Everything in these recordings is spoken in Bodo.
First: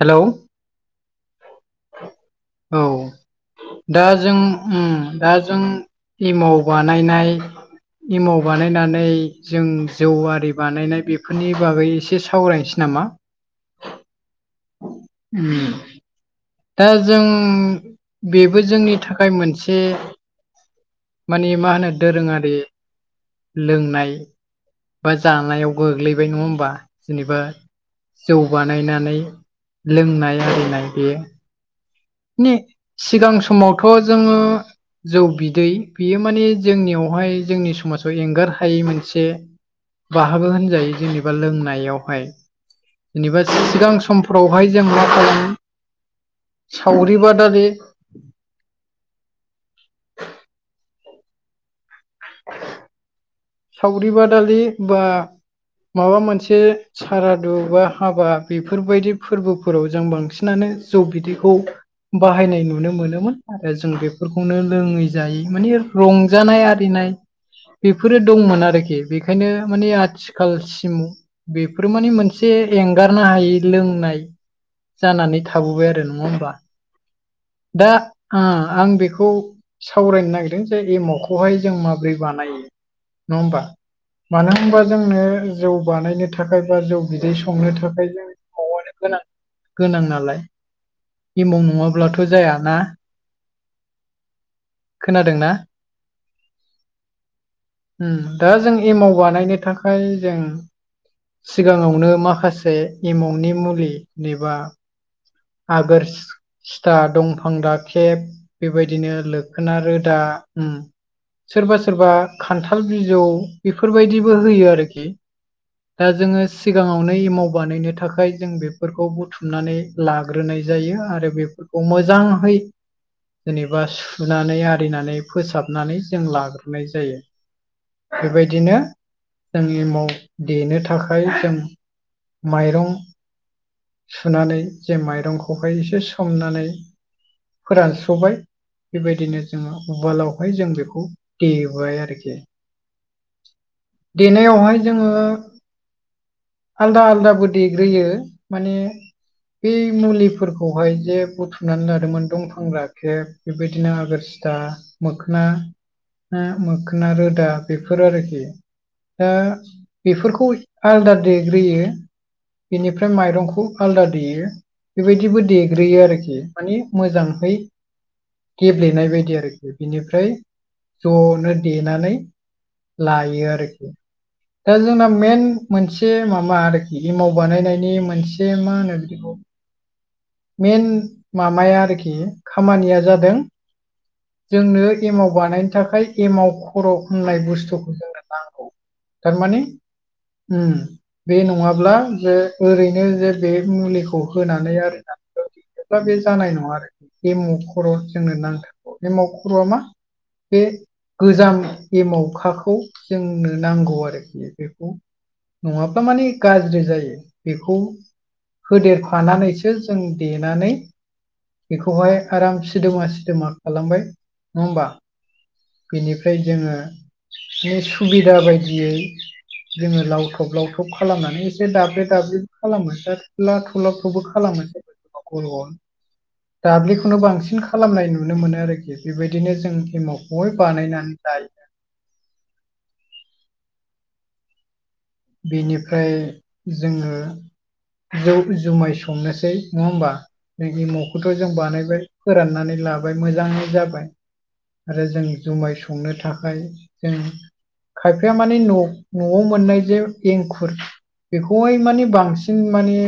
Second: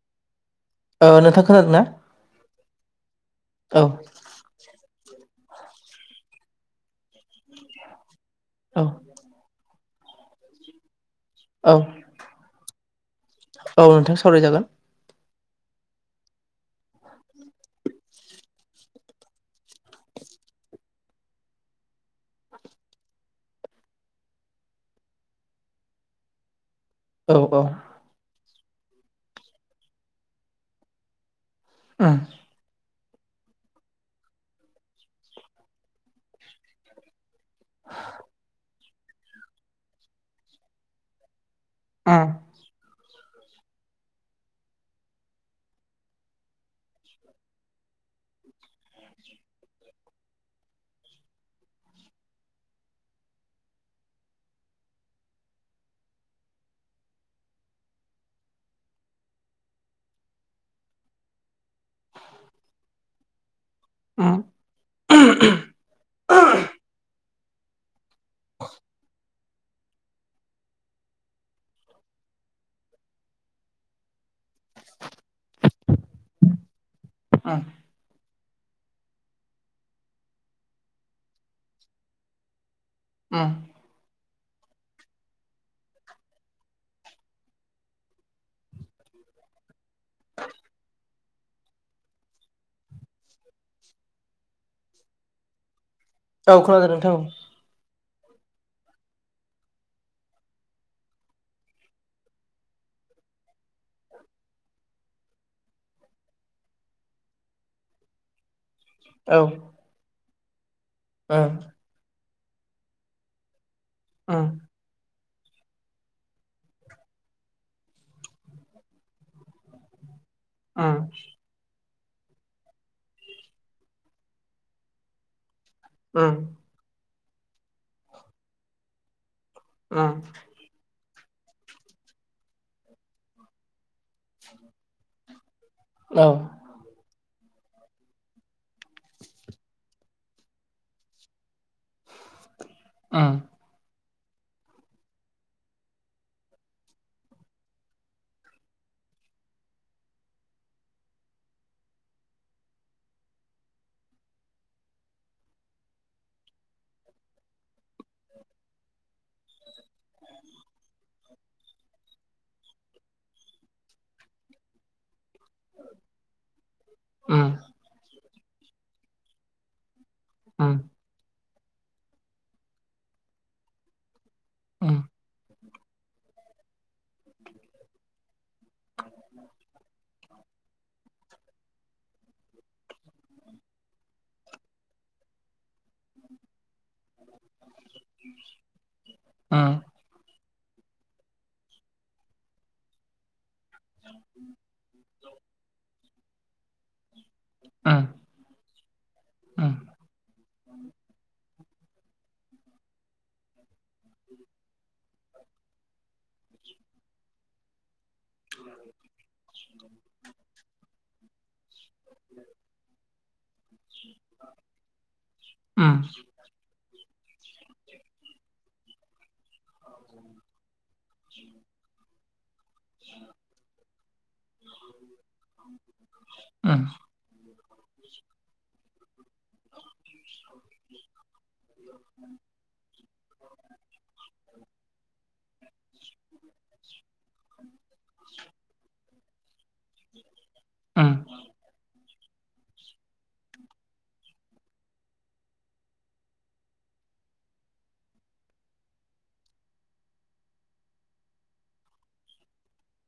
हेलौ ओ नोंथां खोनादों ना? औ औ दा जों उम। दा जों एमाव बानायनाय एमाव औ बानायनानै जों जौ आरि बानायनाय बेफोरनि औ बागै एसे सावरायनोसै नामा? औ नोंथां सावरायजागोन उम दा जों बेबो जोंनि थाखाय मोनसे माने मा होनो दोरोङारि लोंनाय बा जानायाव गोग्लैबाय नङा होमबा? जेनेबा औ औ जौ बानायनानै लोंनाय आरिनाय बेयो उम ने सिगां समावथ' जोङो जौ बिदै बियो माने जोंनियावहाय जोंनि समाजाव एंगार हायै मोनसे बाहागो होनजायो जेनेबा लोंनाय आवगाय उम जेबा सिगां समफोरावहाय जों मा खालाम। सावरि बादालि सावरि बादालि बा माबा मोनसे सारादु बा हाबा बेफोरबायदि फोरबोफोराव जों बांसिनानो जौ बिदैखौ बाहायनाय नुनो मोनोमोन। आरो जों उम बेफोरखौनो लोङै जायै माने उम रंजानाय आरिनाय बे फोरो दंमोन आरोखि बेनिखायनो माने आथिखालसिम बेफोर माने मोनसे एंगार गारनो हायै लोंनाय जानानै थाबोबाय आरो नङा होमबा दा आं बेखौ सावरायनो नागिरदों जे एमावखौहाय जों माबोरै बानायो? नङा उम होमबा मानो होनबा जोंनो जौ बानायनो थाखाय बा जौ बिदै संनो थाखाय जोंनो एमावनो गोनां गोनां नालाय एमाव नङाब्लाथ' जायाना खोनादोंना औ खोनादों नोंथां उम दा जों एमाव बानायनो थाखाय जों सिगाङावनो माखासे एमावनि मुलि एबा आगोर सिथा दंफां दा राखेब बेबायदिनो औ उम लोखोनारोदा उम सोरबा सोरबा खान्थाल बिजौ बेफोरबायदिबो उम होयो आरोखि दा जोङो सिगाङावनो एमाव बानायनो थाखाय जों बेफोरखौ बुथुमनानै ला ग्रोनाय उम जायो आरो बे खौ मोजांहै जेनेबा सुनानै आरिनानै फोसाब नानै जों उम औ उम लाग्रोनाय जायो बेबायदिनो जों उम एमाव देनो था खाय जों माइरं सुनानै जे माइरं खौहाय एसे औ उम औ सोमनानै फोरानस्र'बाय बेबायदिनो जोङो उवालावहाय जों बेखौ देबाय आरोखि उम देनायावहाय जोङो आलदा आलदाबो देग्रोयो माने बे मुलिफोरखौहाय जे बुथुमनानै लादोंमोन दंफां राखेब बेबायदिनो आगोर सिथा मोखना मोखोना रोदा बेफोर आरोखि दा बेफोरखौ आलादा देग्रोयो बेनिफ्राय माइरंखौ आलादा देयो बेबायदिबो देग्रोयो आरोखि माने मोजांहै गेब्लेनाय बायदि आरोखि बिनिफ्राय ज'नो देनानै लायो आरोखि दा जोंना मेन मोनसे माबा आरोखि इमाव बानायनायनि मोनसे मा होनो बिदिखौ मेन माबाया आरोखि खामानिया जादों जोंनो एमाव बानायनो थाखाय एमाव खर' होननाय बुस्थुखौ जोंनो नांगौ थारमाने उम बे नङाब्ला जे ओरैनो जे बे मुलिखौ होनानै आरो [unintelligible] ब्ला बे जानाय नङा आरोखि एमाव खर' जोंनो नांथारगौ एमाव खर'आ मा बे गोजाम एमावखाखौ जोंनो नांगौ आरोखि बेखौ नङाब्ला माने गाज्रि जायो बेखौ होदेरफानानैसो जों देनानै बेखौहाय आराम सिदोमा सिदोमा खालामबाय नङा होमबा बेनिफ्राय जोङो माने सुबिदा बायदियै जोङो लावथब लावथब खालामनानै एसे दाब्ले दाब्ले खालामो लाथु- खौबो खालामो जेनेबा गल गल दाब्लिखौनो बांसिन खालामनाय नुनो मोनो आरोखि बेबायदिनो जों एमावखौहाय बानायनानै लायो उ बेनिफ्राय जोङो जौ जुमाय संनोसै नङा होमबा एमावखौथ' जों बानायबाय फोराननानै लाबाय मोजां जाबाय आरो जों जुमाय संनो थाखाय जों खायफाया माने न' न'आव मोननाय जे एंखुर बेखौहाय माने बांसिन माने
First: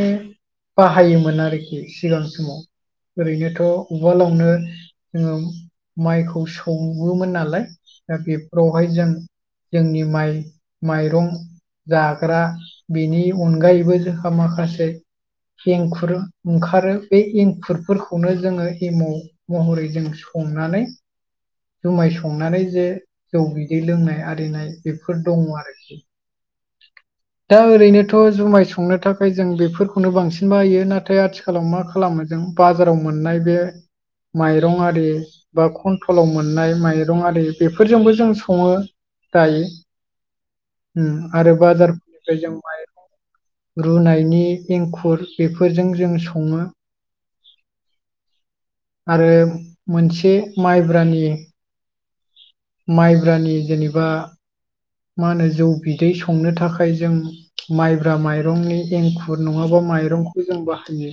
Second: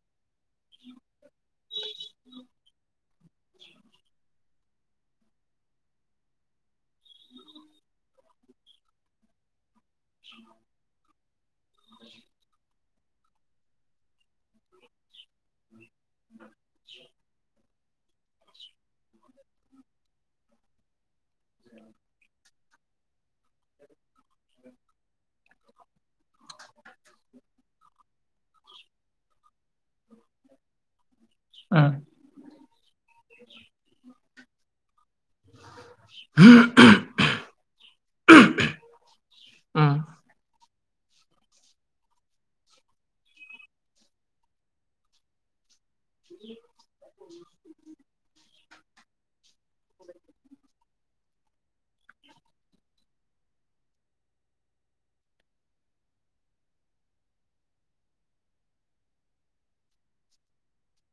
बाहायोमोन आरोखि सिगां समाव ओरैनोथ' उवालावनो जोङो माइखौ सौवोमोन नालाय दा बेफोरावहाय जों जोंनि माइ माइरं जाग्रा बेनि अनगायैबो जों माखासे एंखुर ओंखारो बे एंखुरफोरखौनो जोङो एमाव महरै जों संनानै जुमाय संनानै जे जौ बिदै लोंनाय आरिनाय बेफोर दङ आरोखि दा ओरैनोथ' जुमाय संनो थाखाय जों बेफोरखौनो बांसिन बाहायो ना- थाय आथिखालाव मा खालामो जों बाजाराव मोननाय बे माइरं आरि बा कनट्रलाव मोननाय माइरं आरि बेफोरजोंबो जों सङो दायो उम आरो बाजारफोरनिफ्राय जों माइरं रुनायनि एंखुर बेफोरजों जों सङो आरो मोनसे माइब्रानि माइब्रानि जेनेबा मा होनो जौ बिदै संनो थाखाय जों माइब्रा माइरंनि एंखुर नङाबा माइरंखौ जों बाहायो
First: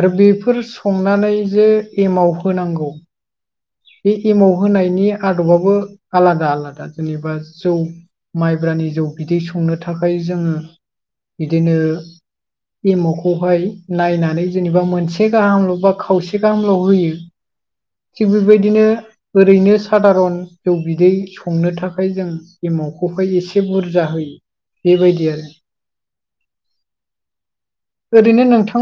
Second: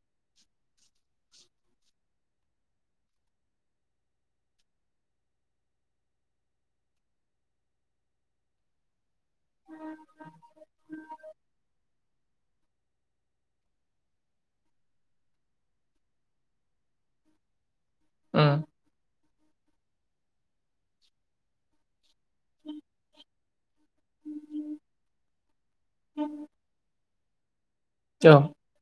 आरो बेफोर संनानै जे एमाव होनांगौ बे एमाव होनायनि आदबाबो आलादा आलादा जेनेबा जौ माइब्रानि जौ बिदै संनो थाखाय जोङो बिदिनो एमुखौहाय नायनानै जेनेबा मोनसे गाहामल' बा खावसे गाहामल' होयो। थिग बेबायदिनो ओरैनो साादारन जौ बिदै संनो था खाय जों एमावखौहाय एसे बुरजा होयो बेबायदि आरो। [inaudible] ओरैनो नोंथां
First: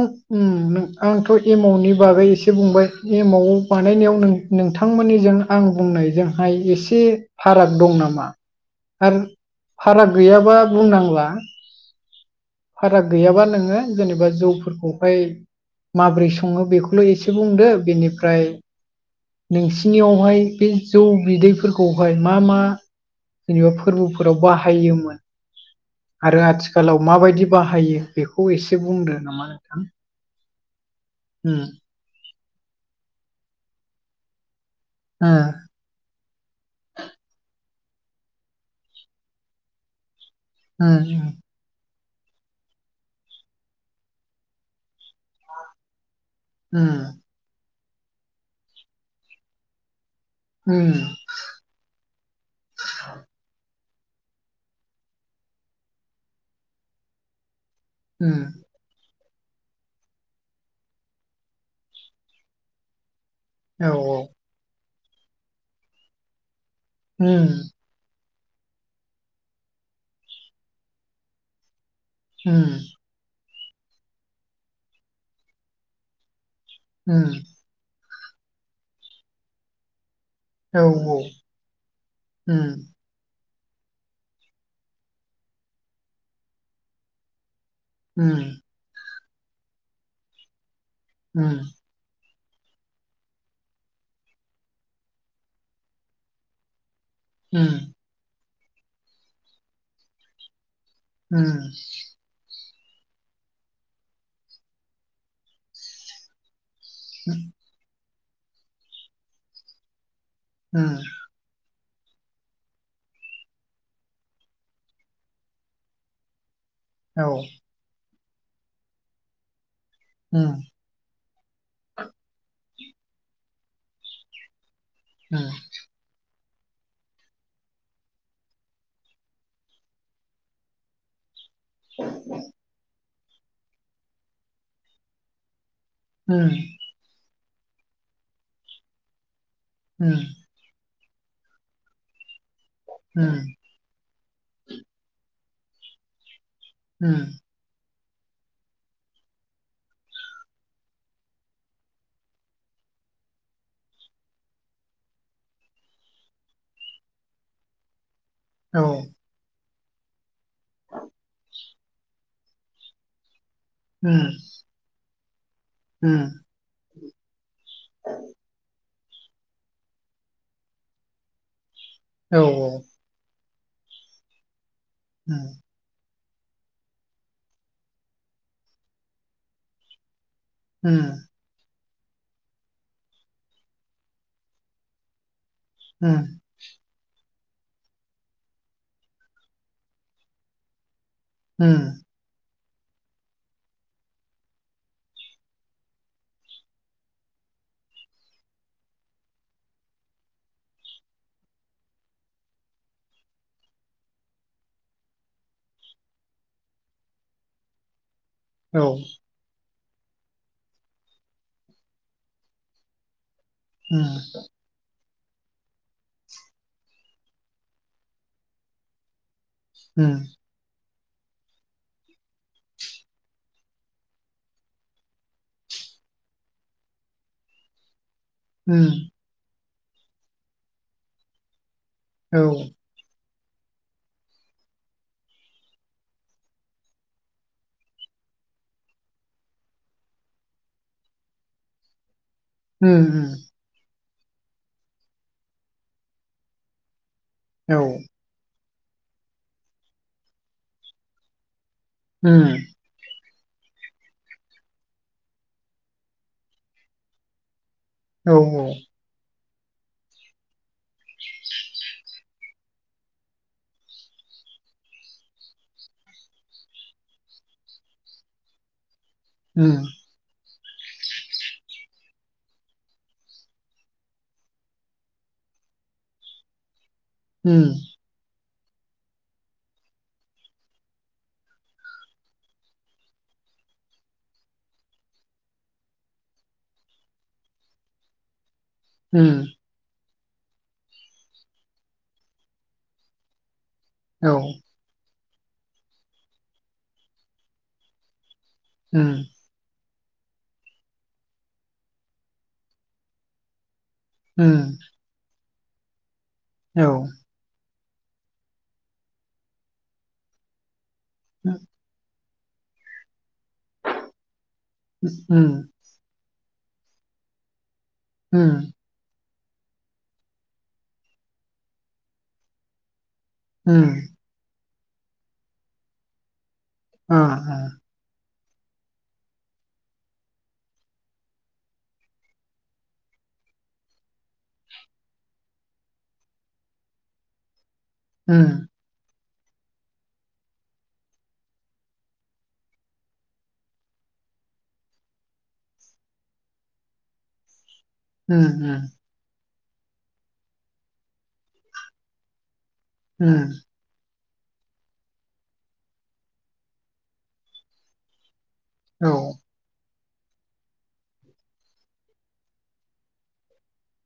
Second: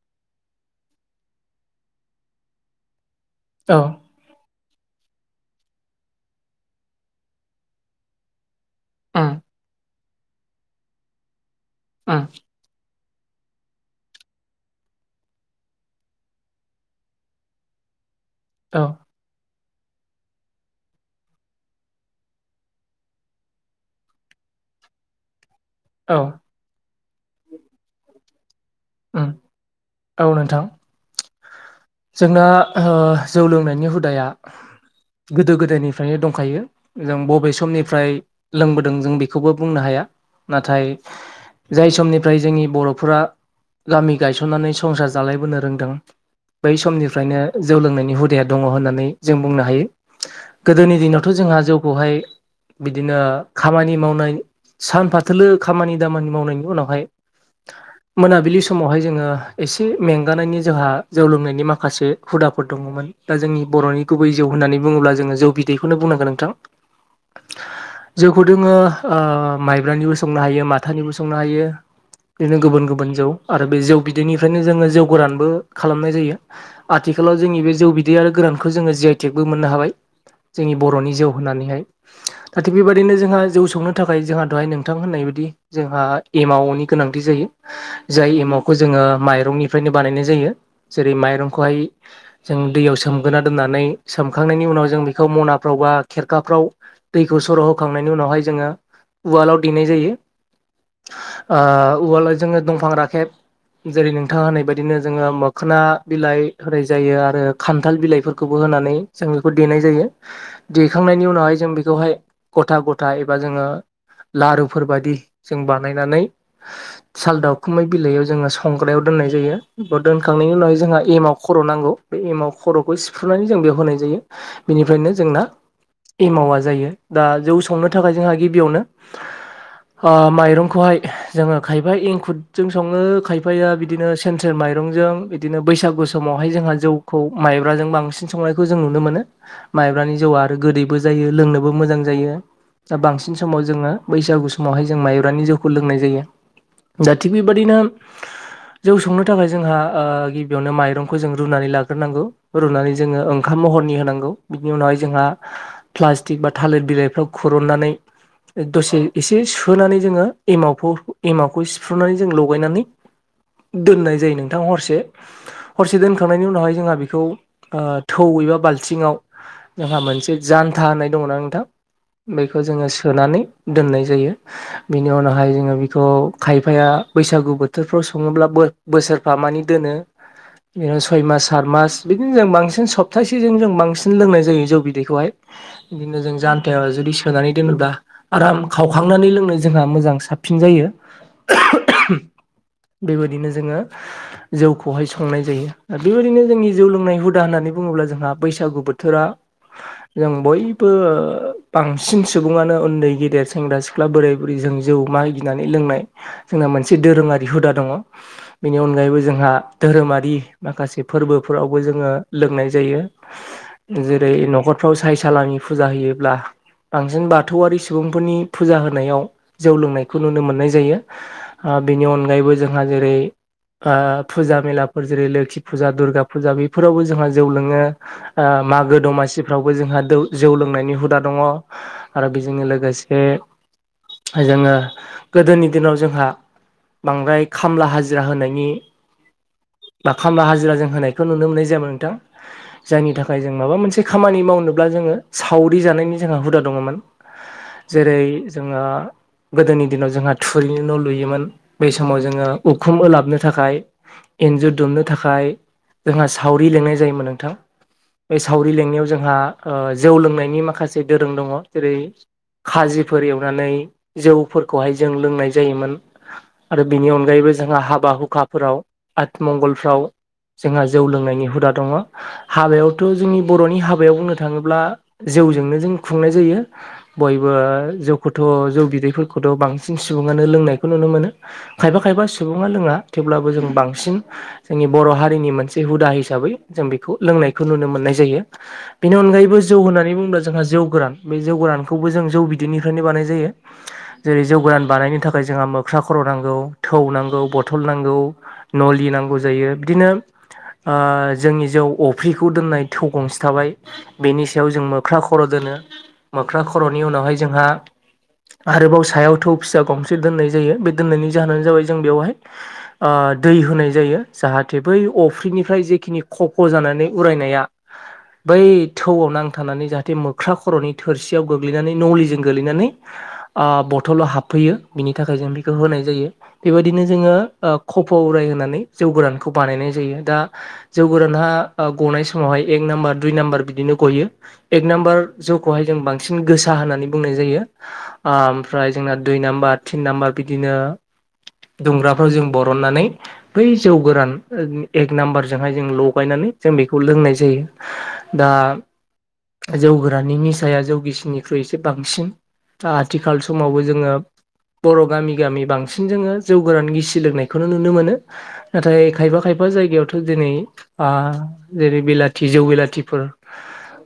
आंथ' एमाउनि बागै एसे बुंबाय एमाउ बानायनायाव नों नोंथांमोननिजों आं बुंनायजोंहाय एसे फाराग दं नामा? आरो फाराग गैयाबा बुंनांला फाराग गैयाबा नोङो जेनेबा जौफोरखौहाय माबोरै सङो बेखौल' एसे बुंदो बेनिफ्राय नोंसिनियावहाय बे जौ बिदैफोरखौहाय मा मा जेनेबा फोरबोफोराव बाहायोमोन औ आरो आथिखालाव माबायदि बाहायो बेखौ एसे बुंदो उम नामा नोंथां। औ नोंथां ओम जोंना जौ लोंनायनि हुदाया गोदो गोदायनिफ्रायनो दंखायो जों बबे समनि फ्राय लोंबोदों जों बेखौबो बुंनो हाया नाथाय ओ जाय समनि फ्राय जोंनि बर'फोरा गामि गायसननानै संसार जालायबोनो रोंदों बै उम समनिफ्रायनो जौ लोंनायनि हुदाया दङ होननानै जों बुंनो हायो। उम गोदोनि दिनावथ' जोंहा जौखौहाय बिदिनो खामानि मावनाय सानफाथोलो खामानि दामानि मावनायनि उनावहाय मोनाबिलि समावहाय जोङो एसे मेंगानायनि जोंहा जौ लोंनायनि माखासे हुदाफोर दङमोन दा जोंनि बर'नि गुबै जौ होननानै बुङोब्ला जोङो जौ बिदैखौनो बुंनांगोन नोंथां। उम जौखौ दोङो माइब्रानिबो संनो हायो माथानिबो संनो हायो। उम बिदिनो गुबुन गुबुन जौ आरो बे जौ बिदैनिफ्रायनो जोङो जौ गोरानबो खालामनाय जायो। आथिखालाव उम औ जोंनि बे जौ बिदै आरो गोरानखौ जोङो जि आइ टेकबो मोननो हाबाय। जोंनि औ बर'नि जिउ होननानैहाय दा थिग उम बेबायदिनो जोंहा जौ सौनो थाखाय जोंहा दहाय नोंथां होननाय बायदि जोंहा एमावनि गोनांथि जायो। जाय उम एमावखौ जोङो माइरंनिफ्रायनो बानायनाय जायो जेरै उम माइरंखौहाय जों दैयाव सोमगोना दोननानै सोमखांनायनि उनाव जों बेखौ मनाफ्राव बा खेरखाफ्राव दैखौ सर' होखांनायनि उनावहाय जोङो उवालाव देनाय जायो। उवालाय जोङो दंफां राखेब जेरै नोंथाङा होनायबायायदिनो जोङो मो खोना बिलाइ होनाय जायो आरो खान्थाल बिलाइफोरखौबो होनानै जों बेखौ देनाय जायो। देखांनायनि उनावहाय जों बे बेवहाय गथा गथा एबा जोङो लारुफोर बायदि जों बानायनानै औ साल दाावखुमै बिलाइयाव जोङो संग्रायाव दोननाय जायो। दोनखांनायनि उम उनाव जोंहा एमाव खर' नांगौ बे एमाव खर'खौ सिफ्रुनानै जों बेयाव होनाय जायो। बिनिफ्रायनो जोंना उम एमाउआ जायो दा जौ संनो थाखाय जोंहा गिबियावनो ओ माइरंखौहाय जोङो खायफा एंखुरुरजों सङो खायफाया बिदिनो सेर सेर माइरंजों बिदिनो बैसागु समावहाय उम जोंहा जौखौ माइब्राजों बांसिन संनायखौ जों नुनो मोनो माइब्रानि उम जौआ आरो गोदै बो जायो लोंनोबो मोजां जायो। दा बांसिन उम सोमावसार जोङो बैसागुयावहाय जोङो माइब्रानि जौखौ लोंनाय जायो दा उम थिग बेबायाददिनो जौ संनो थाखाय जोंहा गिबियावनो माइरंखौ जों रुनानै लाग्रोनांगौ रुनानै जोङो ओंखाम महरनि होनांगौ बिनि उनाव जोंहा पाल्तिक बा थालिर बिलाइफ्राव खुरननानै औ दरसे एसे सु सोनानै जोङो एमावखौ एमावखौ सिफ्रुनानै जों लगायनानै दोननाय उम जायो नों हरसे हरसे उम दोनखांनायनि उनावहाय जोंहा बेखौ थौ एबा बालथिङाव जोंहा मोनसे जानथा होननाय दङना नोंथां बेखौ जोङो सोनानै दोननाय जायो बेनि उनावहाय जोङो बेखौ खायफाया बैसागु बोथोरफ्राव सङोब्ला बोसोरफा मानि दोनो बिनो उम सय मास सात मास बिदिनो जों बांसिन सप्तासेजों जों बांसिन लोंनाय जायो जौ बिदैखौहाय बिदिनो जों उम जान्थायाव जुदि होनानै दोनोब्ला आराम खावखांनानै लोंनो जोंहा मोजां साबसिन जायो उम बेबायदिनो जोङो [inaudible] जौखौहाय संनाय जायो दा बेबायदिनो जोंनि जौ लोंनाय हुदा होननानै बुङोब्ला जोंहा बैसागु बोथोरा जों बयबो बांसिन सुबुङानो उन्दै गेदेर सेंग्रा सिख्ला बोराय बुरै जों जौ मागिनानै लोंनाय जोंना मोनसे दोरोङारि हुदा दङ बेनि औ उम औ उम औ अनगायैबो जोंहा धोरोमारि माखासे फोरबोफोरावबो जोङो लोंनाय जायो उम जेरै न'खरफ्राव फिथाइ सलामिनि फुजा होयोब्ला बांसिन बाथौआरि सुबुंफोरनि फुजा होनायाव जौ उम लोंनायखौ नुनो मोननाय जायो बेनि अनगायैबो जोंहा जेरै फुजा मेलाफोर जेरै लोखि फुजा दुर्गा फुजा बेफोरावबो जोंहा जौ लोङो मागो उम दमासिफ्रावबो जोंहा जौ लोंनायनि हुदा दङ आरो औ बेजोंनो लोगोसे जोङो गोदोनि दिनाव जोंहा बांद्राय खामला हाजिरा होनाय बा खामला हाजिरा जों होनायखौ नुनो मोननाय जायामोन नोंथां उम जायनि थाखाय जों माबा मोनसे खामानि मावनोब्ला जोङो सावरि जानायनि जोंहा हुदा दङमोन उम औ जेरै जोङो गोदोनि दिनाव जोंहा थुरिनि न' लुयोमोन बै समाव जोङो उम उखुम उलाब नो थाखाय एन्जुर दुमनो थाखाय जोंहा सावरि लिनाय जायोमोन नोंथां औ बे सावरि लेंनायाव जोंहा जौ लोंनायनि माखासे दोरों दङ जेरै खाजिफोर एवनानै जौफोरखौहाय जों लोंनाय जायोमोन आरो बेनि अनगायैबो बे जोंहा हाबा हुखाफोराव उम आतमंगलफ्राव जोंहा जौ लोंनायनि हुदा दङ हाबायावथ' जोंनि बर'नि हाबायाव बुंनो थाङोब्ला जौ जौ जोंनो खुंनाय जायो बयबो उम जौ थ' जौ बिदैफोरखौथ' बांसिन सुबुङानो लोंनायखौ नुनो मोनो खायफा खायफा सुबुङा लोङा थेवब्लाबो जों बांसिन जोंनि बर' हारिनि मोनसे हुदा हिसाबै जों बेखौ लोंनायखौ नुनो मोननाय जायो बेनि उम अनगायैबो जौ होननानै बुं होनोमब्ला जोंहा जौ गोरान बे जौ गोरानखौबो जों जौ बिदैनिफ्रायनो बानाय नाय जायो औ जेरै जौ गोरान बानायनो थाखाय जोंहा मोख्रा खर' नांगौ थौ नांगौ बथल नांगौ नलि उम नांगौ जायो बिदिनो जोंनि जौ अफ्रिखौ दोननाय थौ गंसे थाबाय बेनि उम सायाव जों मोख्रा खर' दोनो मोख्रा औ खर'नि उनावहाय जोंहा आरोबाव सायाव थौ फिसा गंसे दोननाय जायो बे दोननायनि जाहोनानो जाबाय जों बेवहाय दै होनाय जायो जाहाथे बै उम अफ्रिनिफ्राय जेखिनि खफ ख' जानानै उरायनाया बै उम थौआव नां थानानै जाहाथे मोख्रा खर'नि थोरसियाव गोग्लैनानै नलिजों गोग्लैनानै उम बथलाव हाबफैयो बिनि थाखाय जों बेखौ होनाय जायो बेबायदि अ जोङो अ खफ'उरायनानै जौ गोरानखौ बानायनाय जायो दा जौ गोराना गनाय समावहाय एक नाम्बार दुइ नाम्बार बिदिनो गयो एक नाम्बार जौखौहाय जों बांसिन गोसा होननानै बुंनाय जायो उम ओमफ्राय जोंना दुइ नाम्बार तिन नाम्बार बिदिनो दुंग्राफ्राव जों बरननानै बै जौ गोरान एक नाम्बारजोंहाय जों लगायनानै जों बेखौ लोंनाय जायो उ उ जौगोराननि निसाया जौगिसिननिख्रुइ एसे बांसिन दा आथिखाल उम समावबो जोङो बर' गामि गामि बांसिन जोङो जौ गोरान गिसि लोंनायखौनो नुनो मोनो नाथाय औ खायफा खायफा जायगायाव दिनै जेरै बिलाथि जौ बेलाथिफोर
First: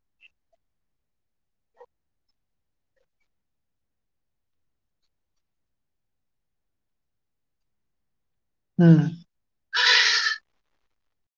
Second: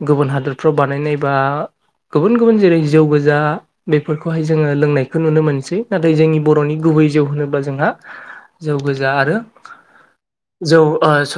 गुबुन हादोरफ्राव बानायनाय बा गुबुन गुबुन जेरै जौ गोजा बेफोरखौहाय जोङो लोंनायखौ नुनो मोनसै नाथाय जोंनि बर'नि गुबै होनोबा जोंहा जौ उम गोजा आरो जौ